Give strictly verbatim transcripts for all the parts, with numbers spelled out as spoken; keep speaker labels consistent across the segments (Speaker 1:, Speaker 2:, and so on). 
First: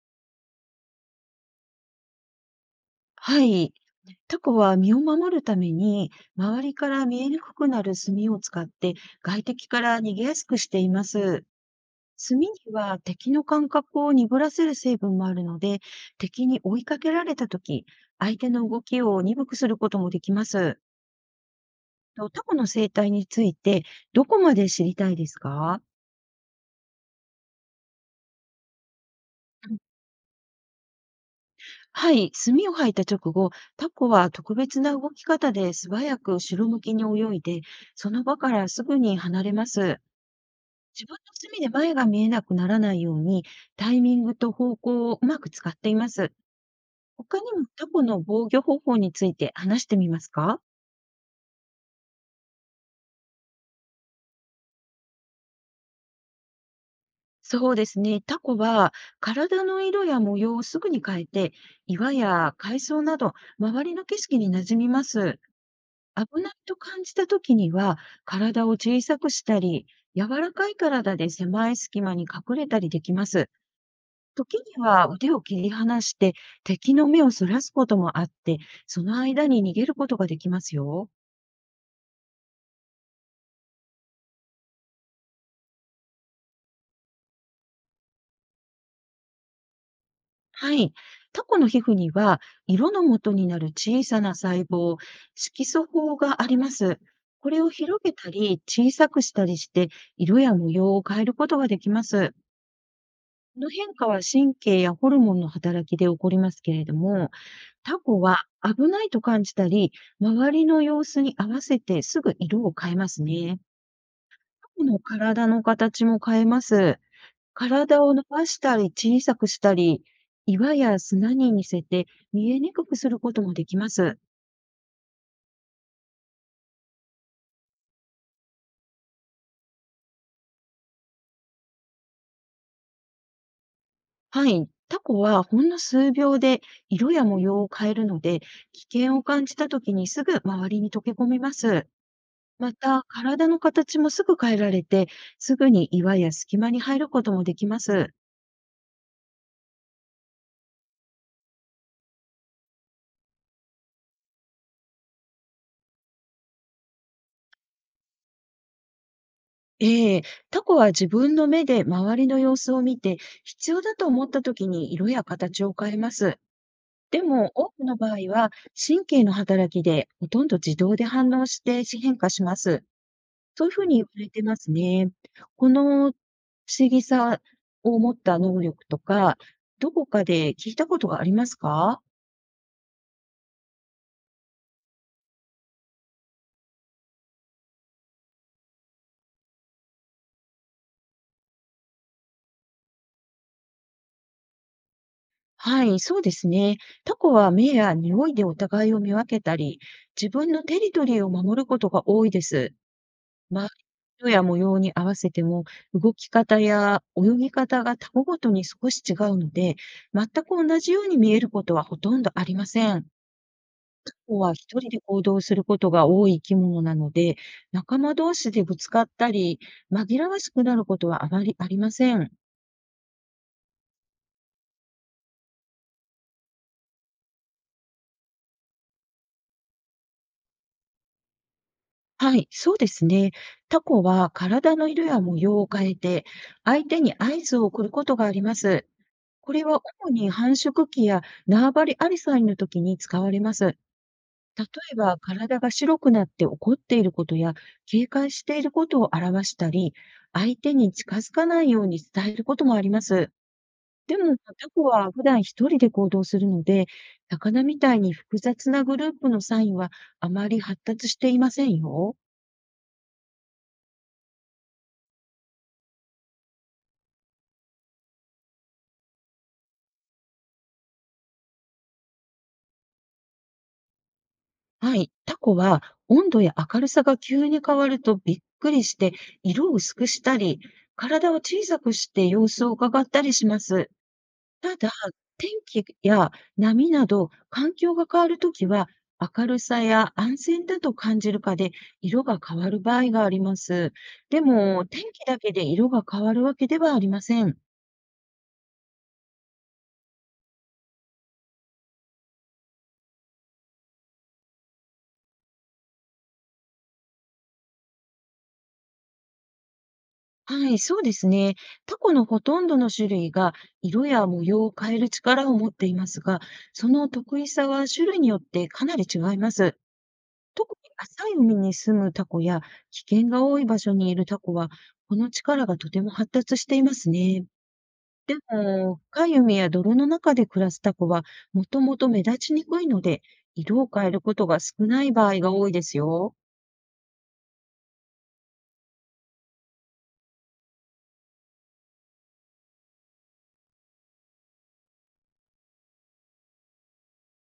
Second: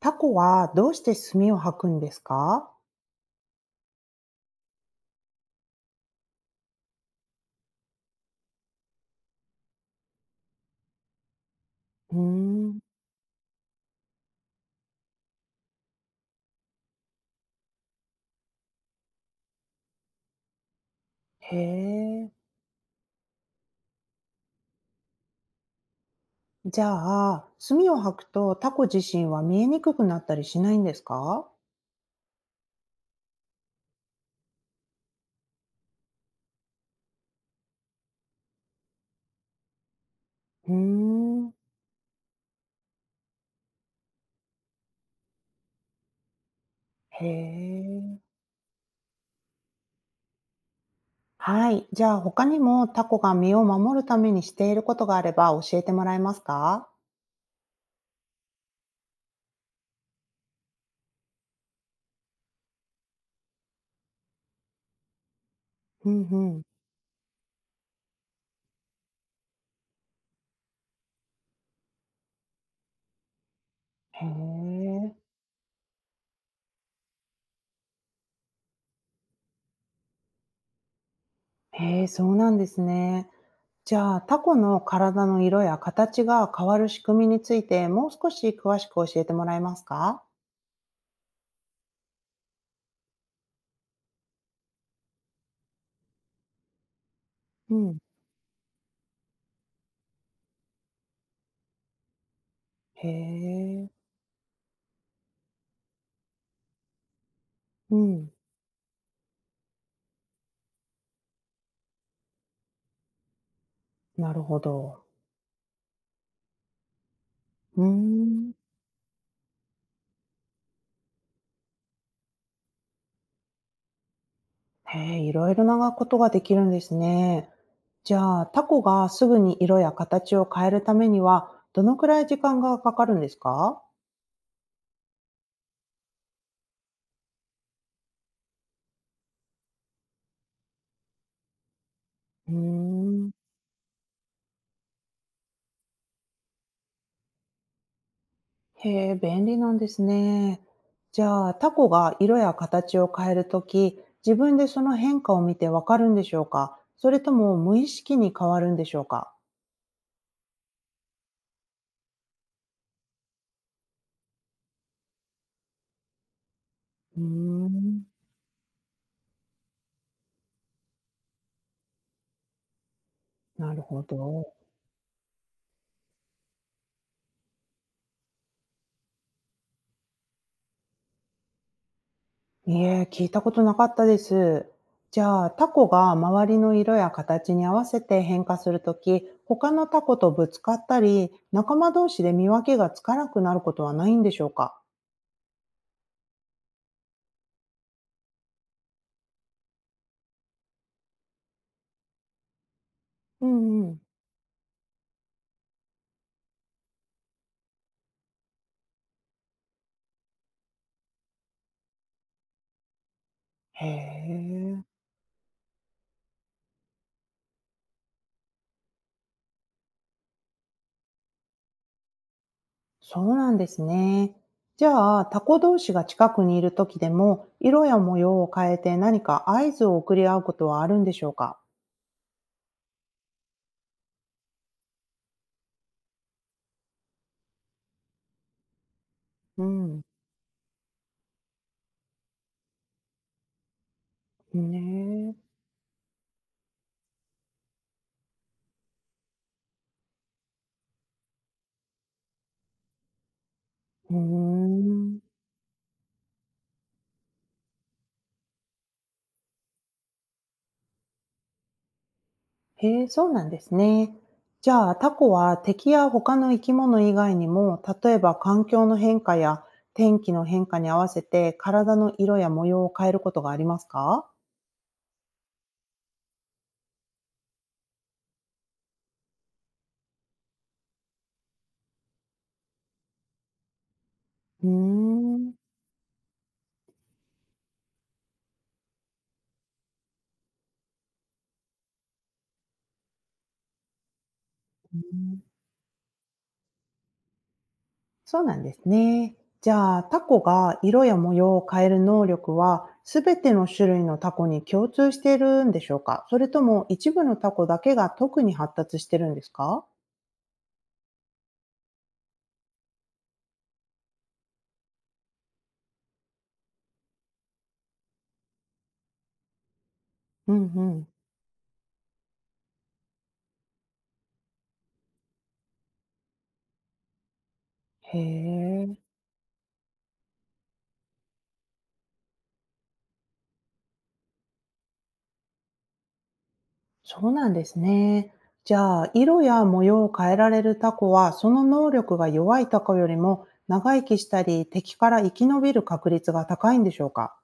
Speaker 1: タコはどうして墨を吐くんですか？
Speaker 2: はい。タコは身を守るために、周りから見えにくくなる墨を使って、外敵から逃げやすくしています。
Speaker 1: うー
Speaker 2: 墨に
Speaker 1: ん、
Speaker 2: は敵の感覚を鈍らせる成分もあるので、敵に追いかけられたとき、相手の動きを鈍くすることもできます。
Speaker 1: へ
Speaker 2: と
Speaker 1: え。
Speaker 2: タコの生態について、どこまで知りたいですか？
Speaker 1: じゃあ、墨を吐くとタコ自身は見え
Speaker 2: うん、
Speaker 1: にくくなったりしないんですか？
Speaker 2: はい、墨を吐いた直後、タコは特別な動き方で素早く後ろ向きに泳いで、その場からすぐに離れます。
Speaker 1: うー
Speaker 2: 自分の
Speaker 1: ん、
Speaker 2: 隅で前が見えなくならないように、タイミングと方向をうまく使っています。
Speaker 1: へ
Speaker 2: 他にもタコ
Speaker 1: え。
Speaker 2: の防御方法について話してみますか？
Speaker 1: はい。じゃあ、他にもタコが身を守るためにしていることがあれば教えてもらえますか？
Speaker 2: そうですね。タコは体の色や模様をすぐに変えて、岩や海藻など周りの景色に馴染みます。
Speaker 1: うん
Speaker 2: 危ない
Speaker 1: うん。
Speaker 2: と感じた時には、体を小さくしたり、柔らかい体で狭い隙間に隠れたりできます。
Speaker 1: へ
Speaker 2: 時には
Speaker 1: え。
Speaker 2: 腕を切り離して、敵の目をそらすこともあって、その間に逃げることができますよ。
Speaker 1: へえ、そうなんですね。じゃあ、タコの体の色や形が変わる仕組みについて、もう少し詳しく教えてもらえますか？
Speaker 2: はい。タコの皮膚には、色の元になる小さな細胞、色素胞があります。これを
Speaker 1: うん。
Speaker 2: 広げたり、小さくしたりして、色や模様を変えることができます。
Speaker 1: へ
Speaker 2: この
Speaker 1: え、
Speaker 2: 変化は神経やホルモンの働きで起こりますけれども、
Speaker 1: う
Speaker 2: タコ
Speaker 1: ん、
Speaker 2: は危ないと感じたり、周りの様子に合わせてすぐ色を変えますね。
Speaker 1: なるほ
Speaker 2: の
Speaker 1: ど。
Speaker 2: 体の形も変えます。
Speaker 1: うー
Speaker 2: 体を伸ば
Speaker 1: ん。
Speaker 2: したり小さくしたり、岩や砂に似せて見えにくくすることもできます。
Speaker 1: へえ、いろいろなことができるんですね。じゃあ、タコがすぐに色や形を変えるためには、どのくらい時間がかかるんですか？
Speaker 2: はい。タコはほんの数秒で色や模様を変えるので、危険を感じた時にすぐ周りに溶け込みます。
Speaker 1: うー
Speaker 2: また、
Speaker 1: ん。
Speaker 2: 体の形もすぐ変えられて、すぐに岩や隙間に入ることもできます。
Speaker 1: へえ、便利なんですね。じゃあ、タコが色や形を変えるとき、自分でその変化を見てわかるんでしょうか？それとも無意識に変わるんでしょうか？
Speaker 2: ええ、タコは自分の目で周りの様子を見て、必要だと思った時に色や形を変えます。
Speaker 1: う
Speaker 2: で
Speaker 1: ー
Speaker 2: も、多くの
Speaker 1: ん。
Speaker 2: 場合は、神経の働きでほとんど自動で反応して変化します。そうい
Speaker 1: な
Speaker 2: うふ
Speaker 1: る
Speaker 2: うに
Speaker 1: ほ
Speaker 2: 言われて
Speaker 1: ど。
Speaker 2: ますね。この不思議さを持った能力とか、どこかで聞いたことがありますか？
Speaker 1: いえ、聞いたことなかったです。じゃあ、タコが周りの色や形に合わせて変化するとき、他のタコとぶつかったり、仲間同士で見分けがつかなくなることはないんでしょうか？
Speaker 2: はい、そうですね。タコは目や匂いでお互いを見分けたり、自分のテリトリーを守ることが多いです。
Speaker 1: う
Speaker 2: まあ、
Speaker 1: んうん。
Speaker 2: 色や模様に合わせても、動き方や泳ぎ方がタコごとに少し違うので、全く同じように見えることはほとんどありません。
Speaker 1: へ
Speaker 2: タコは一
Speaker 1: え、
Speaker 2: 人で行動することが多い生き物なので、仲間同士でぶつかったり、紛らわしくなることはあまりありません。
Speaker 1: そうなんですね。じゃあ、タコ同士が近くにいるときでも、色や模様を変えて何か合図を送り合うことはあるんでしょうか？
Speaker 2: はい、そうですね。タコは体の色や模様を変えて、相手に合図を送ることがあります。こ
Speaker 1: う
Speaker 2: れは
Speaker 1: ん。
Speaker 2: 主に繁殖期や縄張りアリサイの時に使われます。例
Speaker 1: ね
Speaker 2: えば、
Speaker 1: え。
Speaker 2: 体が白くなって怒っていることや、警戒していることを表したり、相手に近づかないように伝えることもあります。
Speaker 1: うー
Speaker 2: でも、タコは
Speaker 1: ん。
Speaker 2: 普段一人で行動するので、魚みたいに複雑なグループのサインはあまり発達していませんよ。
Speaker 1: へえ、そうなんですね。じゃあ、タコは敵や他の生き物以外にも、例えば環境の変化や天気の変化に合わせて体の色や模様を変えることがありますか？
Speaker 2: はい。タコは温度や明るさが急に変わるとびっくりして、色を薄くしたり、体を小さくして様子を伺ったりします。
Speaker 1: う
Speaker 2: ただ、
Speaker 1: ー
Speaker 2: 天
Speaker 1: ん、
Speaker 2: 気や波など環境が変わるときは、明るさや安全だと感じるかで色が変わる場合があります。でも、天気だけで色が変わるわけではありません。
Speaker 1: そうなんですね。じゃあ、タコが色や模様を変える能力は、すべての種類のタコに共通しているんでしょうか？それとも一部のタコだけが特に発達してるんですか？
Speaker 2: はい、そうですね。タコのほとんどの種類が色や模様を変える力を持っていますが、その特異さは種類によってかなり違います。
Speaker 1: うん
Speaker 2: 特
Speaker 1: う
Speaker 2: に
Speaker 1: ん。
Speaker 2: 浅い海に住むタコや危険が多い場所にいるタコは、この力がとても発達していますね。
Speaker 1: へ
Speaker 2: で
Speaker 1: え。
Speaker 2: も、深い海や泥の中で暮らすタコは、もともと目立ちにくいので、色を変えることが少ない場合が多いですよ。
Speaker 1: そうなんですね。じゃあ、色や模様を変えられるタコは、その能力が弱いタコよりも長生きしたり、敵から生き延びる確率が高いんでしょうか？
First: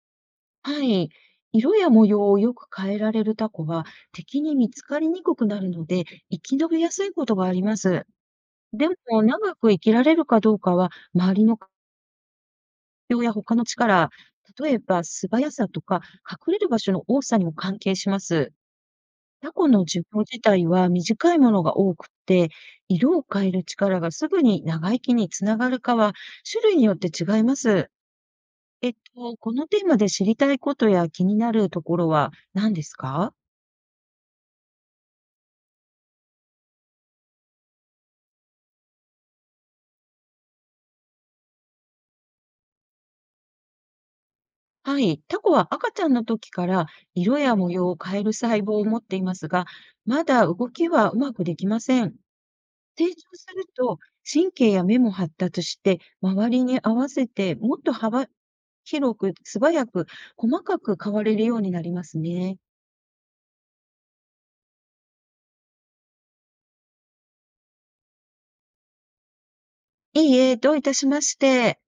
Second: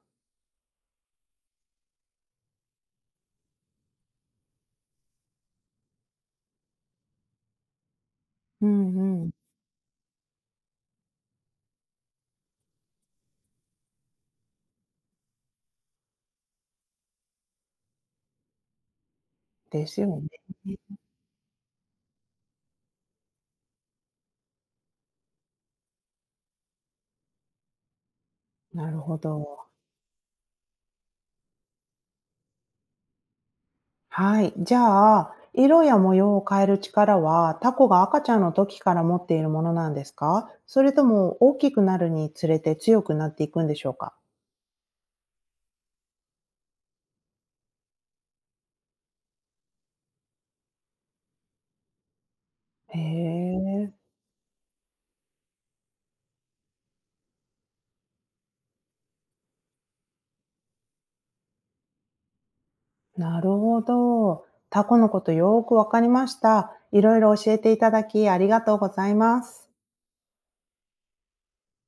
Speaker 2: はい。色や模様をよく変えられるタコは、敵に見つかりにくくなるので、生き延びやすいことがあります。
Speaker 1: う
Speaker 2: で
Speaker 1: ん
Speaker 2: も、
Speaker 1: うん。
Speaker 2: 長く生きられるかどうかは、周りの環境や他の力、例えば素早さとか隠れる場所の多さにも関係します。タコの
Speaker 1: です
Speaker 2: 寿
Speaker 1: よ
Speaker 2: 命
Speaker 1: ね。
Speaker 2: 自体は短いものが多くって、色を変える力がすぐに長生きにつながるかは種類によって違います。
Speaker 1: な
Speaker 2: えっ
Speaker 1: るほ
Speaker 2: と、この
Speaker 1: ど。
Speaker 2: テーマで知りたいことや気になるところは何ですか？
Speaker 1: はい。じゃあ、色や模様を変える力は、タコが赤ちゃんの時から持っているものなんですか？それとも大きくなるにつれて強くなっていくんでしょうか？
Speaker 2: はい。タコは赤ちゃんの時から色や模様を変える細胞を持っていますが、まだ動きはうまくできません。
Speaker 1: へ
Speaker 2: 成長する
Speaker 1: え。
Speaker 2: と神経や目も発達して、周りに合わせてもっと幅広く、素早く、細かく変われるようになりますね。
Speaker 1: なるほど。タコのことよーくわかりました。いろいろ教えていただきありがとうございます。
Speaker 2: いいえ、どういたしまして。